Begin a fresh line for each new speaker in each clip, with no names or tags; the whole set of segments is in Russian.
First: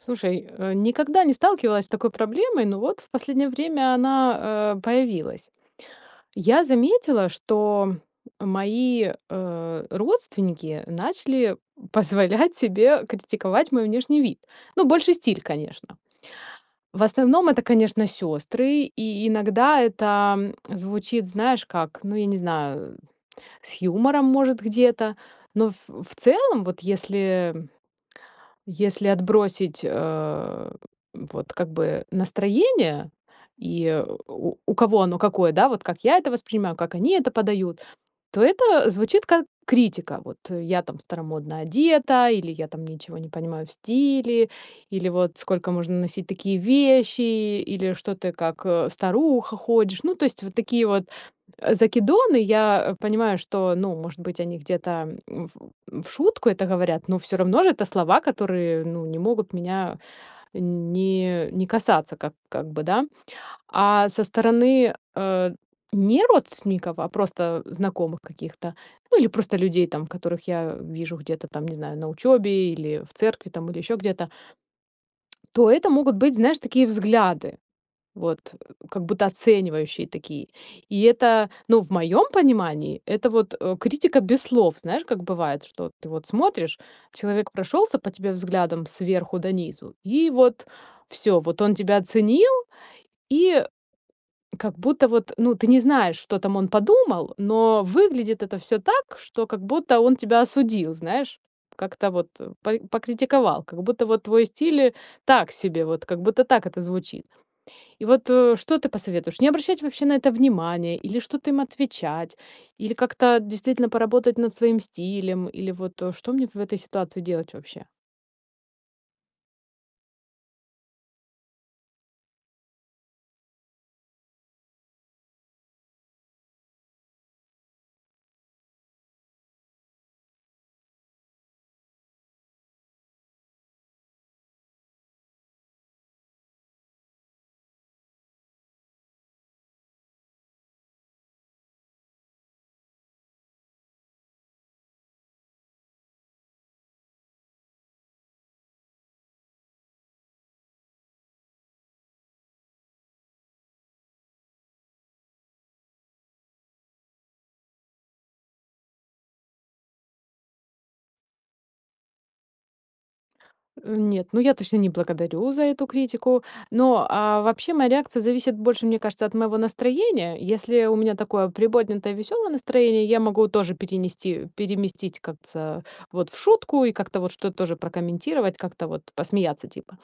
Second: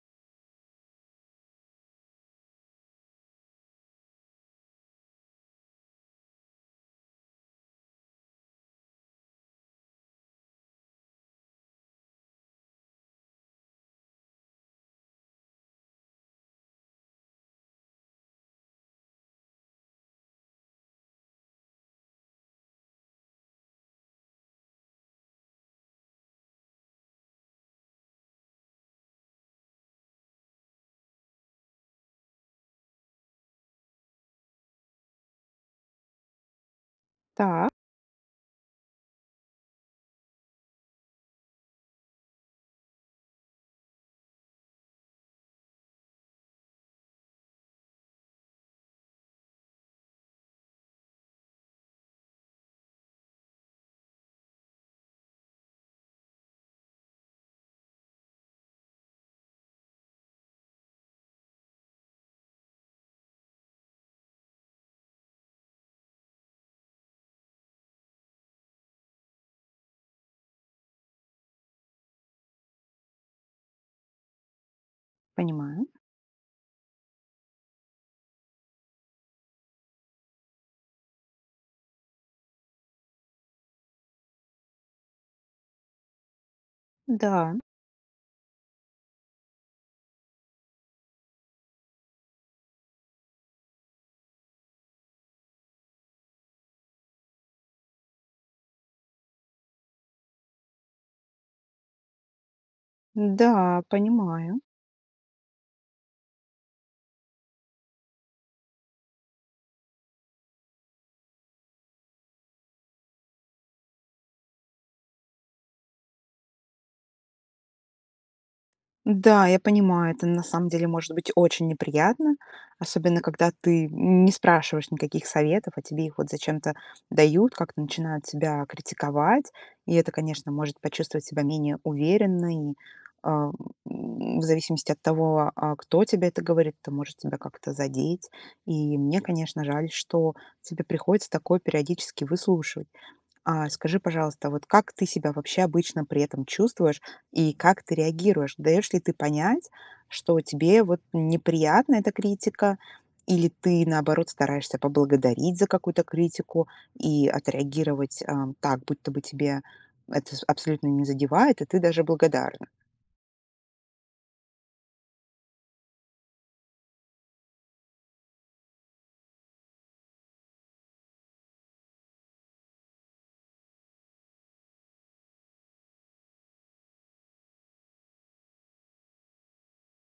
Слушай, э, никогда не сталкивалась с такой проблемой, но вот в последнее время она, э, появилась. Я заметила, что мои, э, родственники начали позволять себе критиковать мой внешний вид. Ну, больше стиль, конечно. В основном это, конечно, сёстры. И иногда это звучит, знаешь, как, ну, я не знаю, с юмором, может, где-то. Но в в целом, вот если если отбросить, э, вот как бы настроение, и у у кого оно какое, да, вот как я это воспринимаю, как они это
Так.
подают- то это звучит как критика. Вот я там старомодно одета, или я там ничего не понимаю в стиле, или вот сколько можно носить такие вещи, или что ты как, э, старуха ходишь. Ну, то есть вот такие вот, э, закидоны. Я понимаю, что, ну, может быть, они где-то, м, в в шутку это говорят, но всё равно ж это слова, которые, ну, не могут меня не не касаться ка как бы, да? А со стороны, э, не родственников, а просто знакомых каких-то, ну или просто людей там, которых я вижу где-то там, не знаю, на учёбе или в церкви там, или еще где-то то
Понимаю.
это могут быть, знаешь, такие взгляды. Вот как будто оценивающие такие. И это, ну, в моем понимании, это вот, э, критика без слов. Знаешь, как бывает, что вот ты вот смотришь, человек
Да.
прошелся по тебе взглядом сверху донизу, и вот всё, вот он тебя оценил, и как будто вот, ну, ты не знаешь, что там он подумал, но выглядит это всё так, что как будто он тебя осудил, знаешь. Как-то вот по покритиковал, как
Н-да,
будто вот твой
понимаю.
стиль так себе. Вот как будто так это звучит. И вот, э, что ты посоветуешь? Не обращать вообще на это внимания? Или что-то им отвечать? Или как-то действительно поработать над своим стилем? Или вот, э, что мне в этой ситуации делать вообще?
Да, я понимаю, это, на самом деле, может быть очень неприятно, особенно когда ты не спрашиваешь никаких советов, а тебе их вот зачем-то дают, как-то начинают тебя критиковать. И это, конечно, может почувствовать себя менее уверенной, а, в в зависимости от того, а, кто тебе это говорит, это может тебя как-то задеть. И мне, конечно, жаль, что тебе приходится такое периодически выслушивать. А, скажи, пожалуйста, вот как ты себя вообще обычно при этом чувствуешь и как ты реагируешь? Даешь ли ты понять, что тебе, вот, неприятна эта критика, или ты, наоборот, стараешься поблагодарить за какую-то критику и отреагировать, э, так, будто бы тебя это аб абсолютно не задевает и ты даже благодарна?
Э, нет, ну я точно не благодарю за эту критику. Но, а, вообще, моя реакция зависит больше, мне кажется, от моего настроения. Если у меня такое приподнятое, весёлое настроение, я могу тоже перенести переместить как ца вот в шутку и как-то вот что-то тоже прокомментировать, как-то вот посмеяться типа.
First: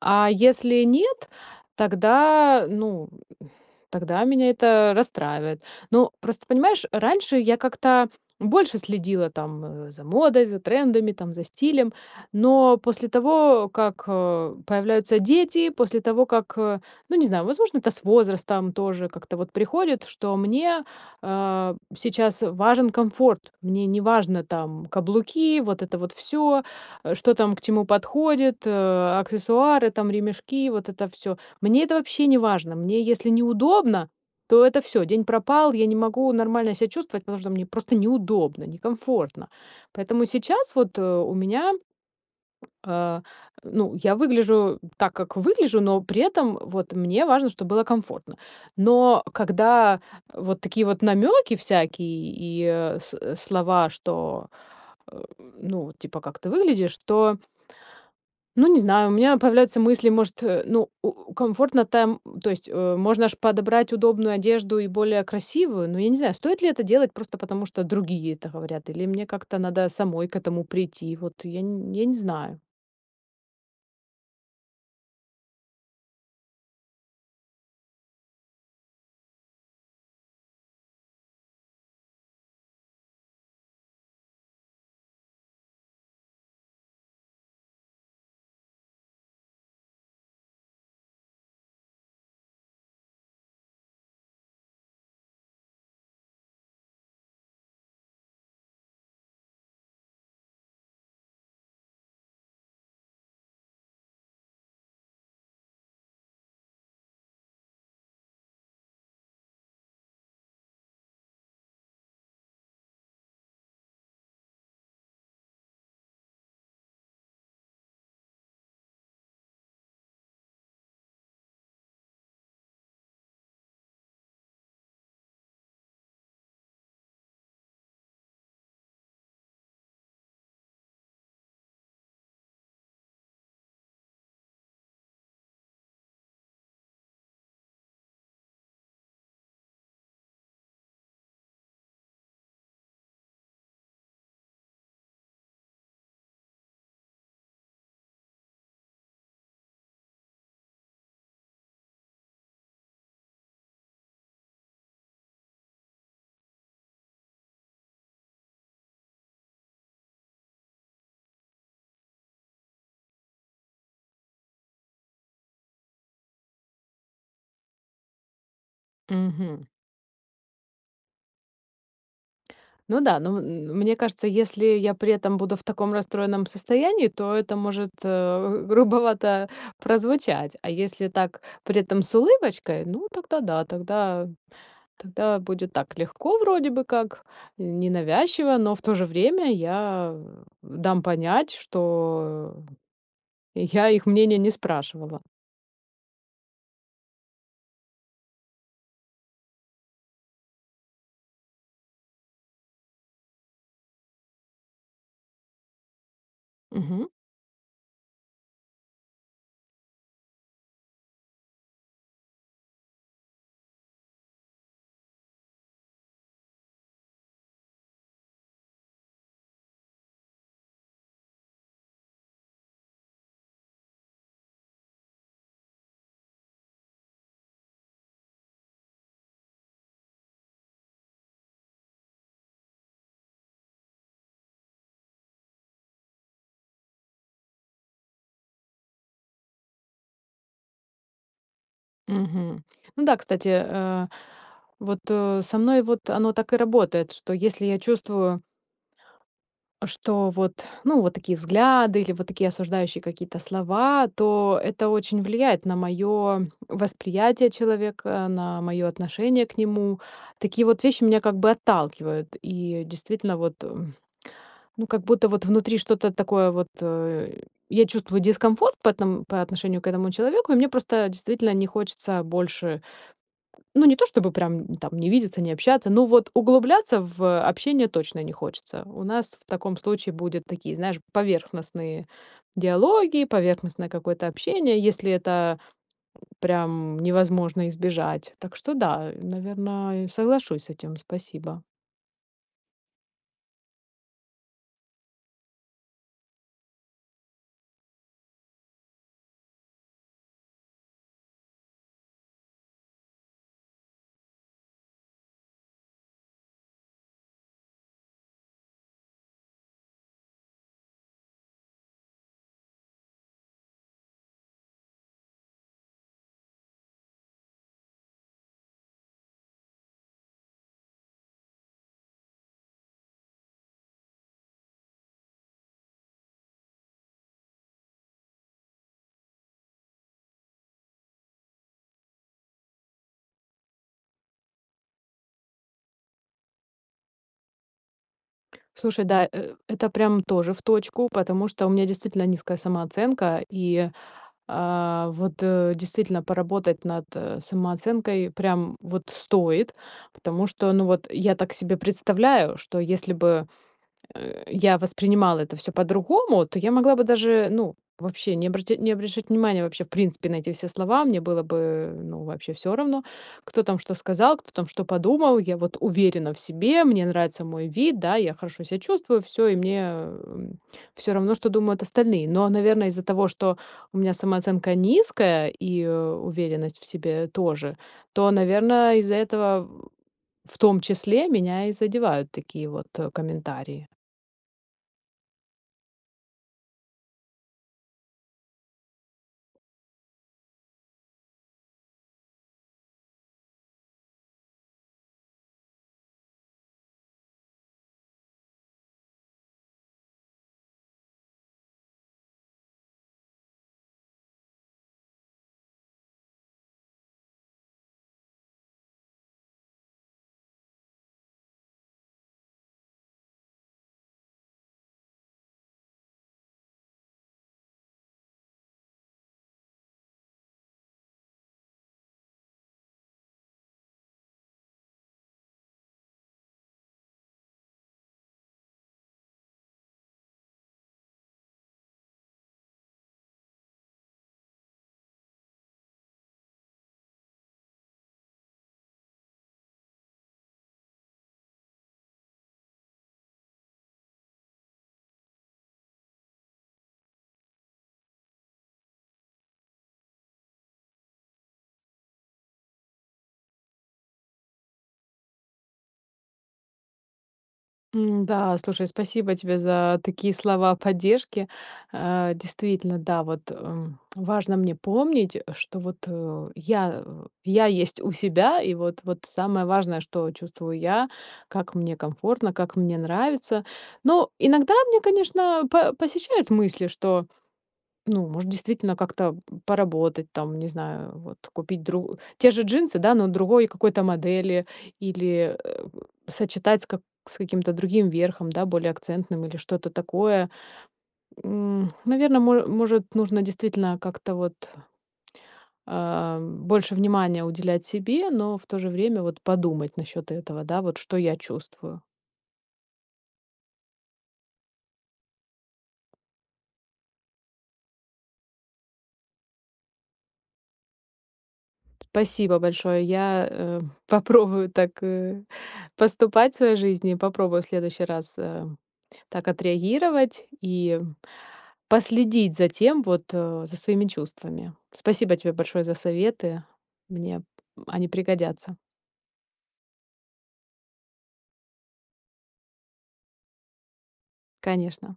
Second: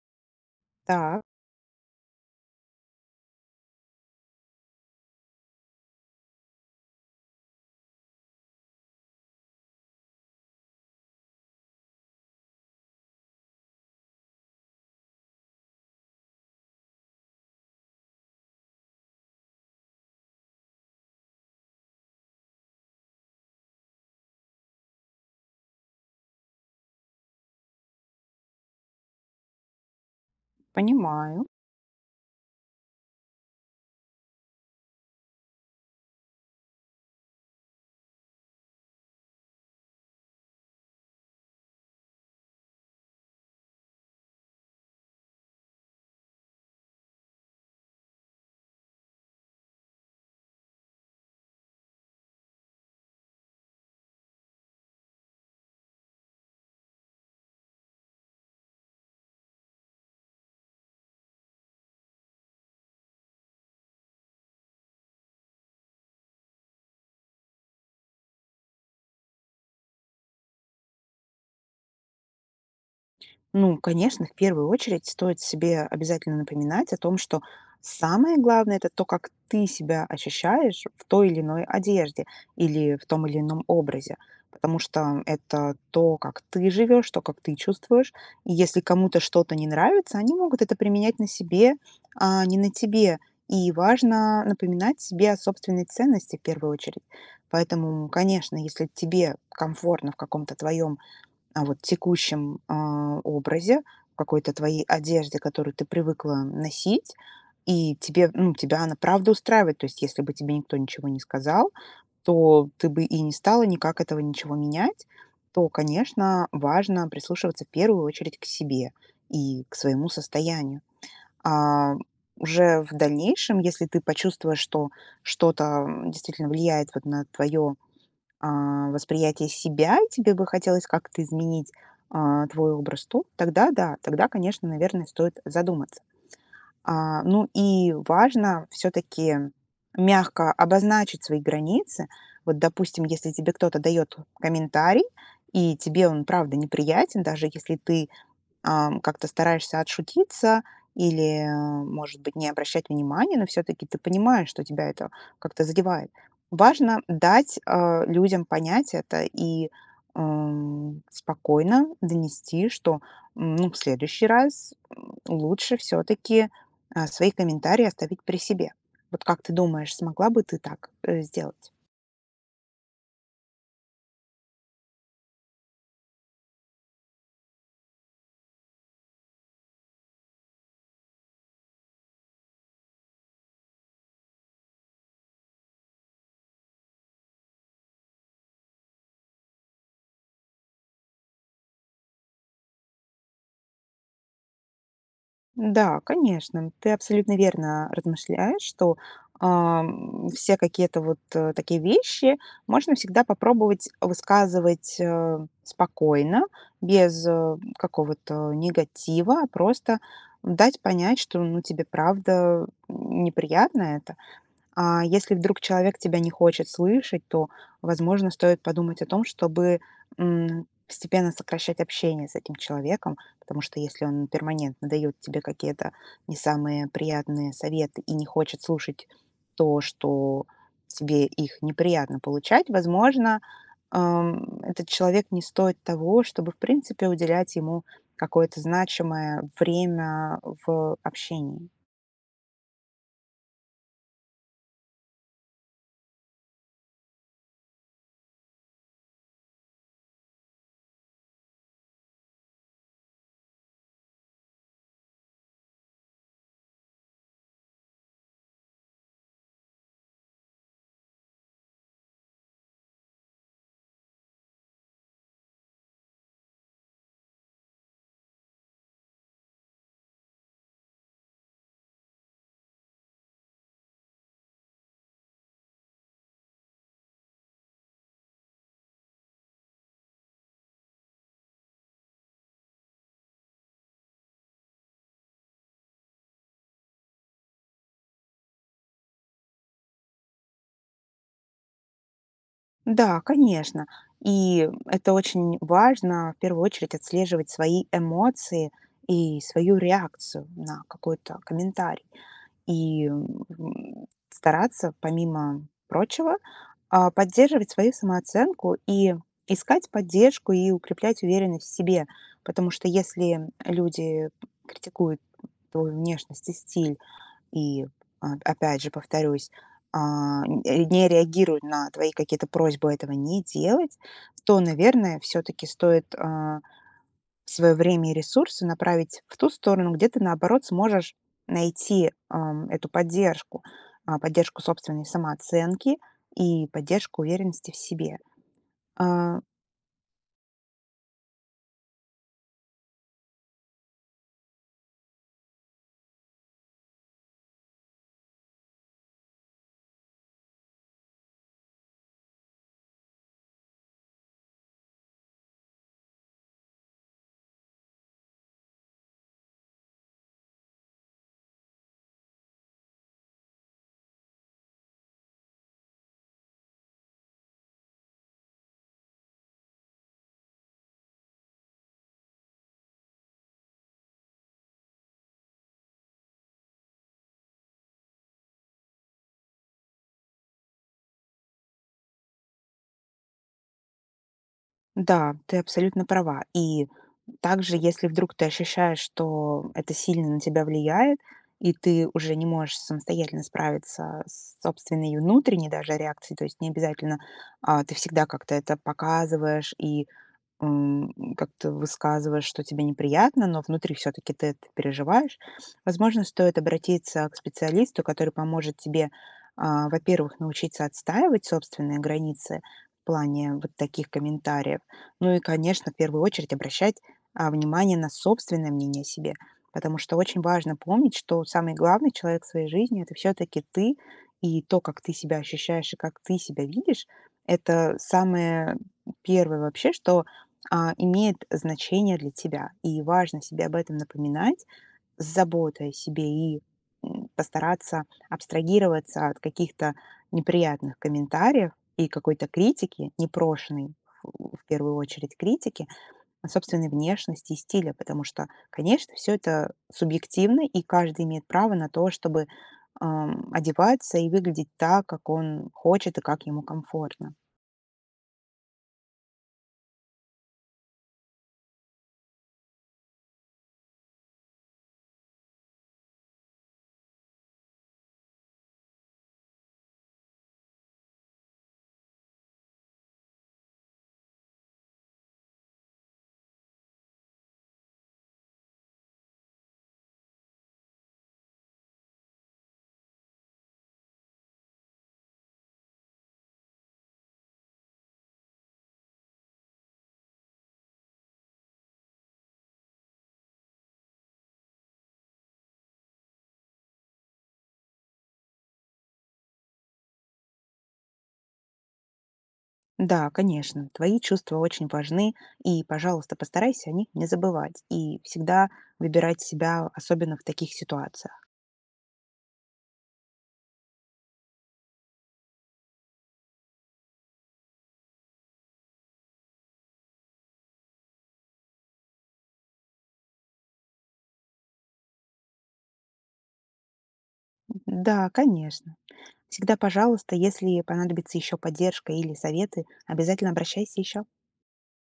А если
Так.
нет, тогда, ну, тогда меня это расстраивает. Ну, просто понимаешь, раньше я как-то больше следила там за модой, за трендами, там, за стилем. Но после того, как, э, появляются дети, после того, как, ну, не знаю, возможно, это с возрастом тоже как-то вот приходит, что мне, а, сейчас важен комфорт. Мне неважно, там, каблуки, вот это вот всё, э, что там к чему подходит, э, аксессуары, там, ремешки, вот это всё.
Понимаю.
Мне это вообще не важно. Мне если неудобно, то это всё. День пропал, я не могу нормально себя чувствовать, потому что мне просто неудобно, некомфортно. Поэтому сейчас вот, э, у меня А, ну, я выгляжу так, как выгляжу, но при этом вот мне важно, чтобы было комфортно. Но, когда вот такие вот намёки всякие и, э, с слова, что, э Ну, типа, как ты выглядишь, то Ну, не знаю, у меня появляются мысли, может, э, ну, у комфортно там, то есть, э, можно ж подобрать удобную одежду и более красивую, но я не знаю, стоит ли это делать просто потому, что другие это говорят, или мне как-то надо самой к этому прийти? Вот, я н я не знаю.
Ну, конечно, в первую очередь стоит себе обязательно напоминать о том, что самое главное- это то, как ты себя ощущаешь в той или иной одежде или в том или ином образе. Потому что это то, как ты живешь, то, как ты чувствуешь. И если кому-то что-то не нравится, они могут это применять на себе, а не на тебе. И важно напоминать себе о собственной ценности, в первую очередь. Поэтому, м, конечно, если тебе комфортно в каком-то твоем, а, вот текущем, а, образе, в какой-то твоей одежде, которую ты привыкла носить, и тебе Ну, тебя она правда устраивает. То есть, если бы тебе никто ничего не сказал, то ты бы и не стала никак этого ничего менять, то, конечно, важно прислушиваться, в первую очередь, к себе и к своему состоянию. А уже в дальнейшем, если ты почувствуешь, что что-то, м, действительно влияет вот на твое, а, восприятие себя, тебе бы хотелось как-то изменить, а, твой образ, то тогда, да, тогда, конечно, наверное, стоит задуматься. А, ну и важно всё-таки мягко обозначить свои границы. Вот, допустим, если тебе кто-то дает комментарий и тебе он правда неприятен, даже если ты, а, как-то стараешься отшутиться или, может быть, не обращать внимания, но всё-таки ты понимаешь, что тебя это как-то задевает. Важно дать, а, людям понять это и, м, спокойно донести, что, м, ну, в следующий раз лучше всё-таки, э, свои комментарии оставить при себе. Вот как ты
Мгм.
думаешь, смогла бы ты так, э, сделать?
Ну да. Ну, м мне кажется, если я при этом буду в таком расстроенном состоянии, то это может, э, г грубовато прозвучать, а если так при этом с улыбочкой, ну тогда да, тогда тогда будет так легко, вроде бы как, ненавязчиво, но в то же время я дам понять, что я их мнения не спрашивала.
Да, конечно, ты абсолютно верно, а, размышляешь, что, ам, все какие-то вот, э, такие вещи можно всегда попробовать высказывать, э, спокойно,
Мгм.
без, э, какого-то негатива, просто дать понять, что, ну, тебе правда неприятно это. А если вдруг человек тебя не хочет слышать, то, возможно, стоит подумать о том, чтобы, м, постепенно сокращать общение с этим человеком. Потому что, если он перманентно дает тебе какие-то не самые приятные советы и не хочет слушать то, что тебе их неприятно получать, возможно, ам, этот человек не стоит того, чтобы, в принципе, уделять ему какое-то значимое время в общении.
Мгм. Ну да, кстати, э, вот, э, со мной вот оно так и работает, что если я чувствую Что вот, ну, вот такие взгляды или вот такие осуждающие какие-то слова, то это очень влияет на моё восприятие человека, на моё отношение к нему. Такие вот вещи меня как бы отталкивают, и, действительно, вот, м Ну как будто вот внутри что-то такое вот, э, я чувствую дискомфорт по эт по отношению к этому человеку, и мне просто действительно не хочется больше Ну, не то, чтобы прям там не видеться, не общаться, но вот углубляться в общение точно не хочется. У нас в таком случае будет такие, знаешь, поверхностные диалоги, поверхностное какое-то общение, если это прям невозможно избежать. Так что да, наверно, я соглашусь с этим. Спасибо.
Да, конечно. И это очень важно- в первую очередь отслеживать свои эмоции и свою реакцию на какой-то комментарий. И, м, стараться, помимо прочего, а, поддерживать свою самооценку и искать поддержку, и укреплять уверенность в себе. Потому что, если люди критикуют твою внешность и стиль и, а, опять же, повторюсь, а, н не реагируют на твои какие-то просьбы этого не делать, то, наверное, всё-таки стоит, а, своё время и ресурсы направить в ту сторону, где ты, наоборот, сможешь найти, ам, эту поддержку, а, поддержку собственной самооценки и поддержку уверенности в себе,
Слушай, да,
а
э, это прям тоже в точку, потому что у меня действительно низкая самооценка и, а, вот, э, действительно поработать над, э, самооценкой прям вот стоит, потому что, ну, вот я так себе представляю, что если бы, э, я воспринимала это всё по-другому, то я могла бы даже, ну, вообще не обрат не обращать внимания, вообще, в принципе, на эти все слова. Мне было бы, э, ну, вообще всё равно, кто там что сказал, кто там что подумал. Я вот уверена в себе. Мне нравится мой вид, да, я хорошо себя чувствую, всё, и мне всё равно, что думают остальные. Но, наверное, из-за того, что у меня самооценка низкая и уверенность в себе тоже, то, наверное, из-за этого в в том числе меня и задевают такие вот, э, комментарии.
Да, ты абсолютно права. И, также, если вдруг ты ощущаешь, что это сильно на тебя влияет и ты уже не можешь самостоятельно справиться с собственной внутренней, даже, реакцией, то есть не обязательно, а, ты всегда как-то это показываешь и, м, как-то высказываешь, что тебе неприятно, но внутри всё-таки ты это переживаешь- возможно, стоит обратиться к специалисту, который поможет тебе, а, во-первых, научиться отстаивать собственные границы в плане вот таких комментариев. Ну и, конечно, первую очередь обращать, а, внимание на собственное мнение о себе. Потому что очень важно помнить, что самый главный человек в своей жизни- это всё-таки ты. И то, как ты себя ощущаешь и как ты себя видишь- это самое первое вообще, что, а, имеет значение для тебя, и важно себе об этом напоминать с заботой о себе и, м, постараться абстрагироваться от каких-то неприятных комментариев и какой-то критики, непрошенной, в первую очередь, критики о собственной внешности и стиле, потому что, конечно, всё это субъективно, и каждый имеет право на то, чтобы, а, одеваться и выглядеть так, как он хочет и как ему комфортно.
М, да, слушай, спасибо тебе за такие слова поддержки. Э, действительно, да, вот, э, важно мне помнить, что вот, э, я, э, я есть у себя, и вот вот самое важное, что чувствую я, как мне комфортно, как мне нравится. Но иногда мне, конечно, по посещают мысли, что, ну, может, действительно как-то поработать, там, не знаю, вот купить дру те же джинсы, да, но другой какой-то модели, или, э, у сочетать с ка с каким-то другим верхом, да, более акцентным, или что-то такое. М, наверно, моэ может, нужно действительно как-то вот а, больше внимания уделять себе, но в то же время, вот, подумать насчёт этого, да, вот что я чувствую.
Да, конечно, твои чувства очень важны, и, пожалуйста, постарайся о них не забывать, и всегда выбирать себя, особенно, в таких ситуациях.
Спасибо большое. Я, э, попробую так, э, поступать в своей жизни, попробую в следующий раз, э, так отреагировать и последить за тем, вот, а, за своими чувствами. Спасибо тебе большое за советы, мне они
Да,
пригодятся.
конечно. Всегда пожалуйста. Если понадобится ещё поддержка или советы, обязательно обращайся ещё.
Конечно.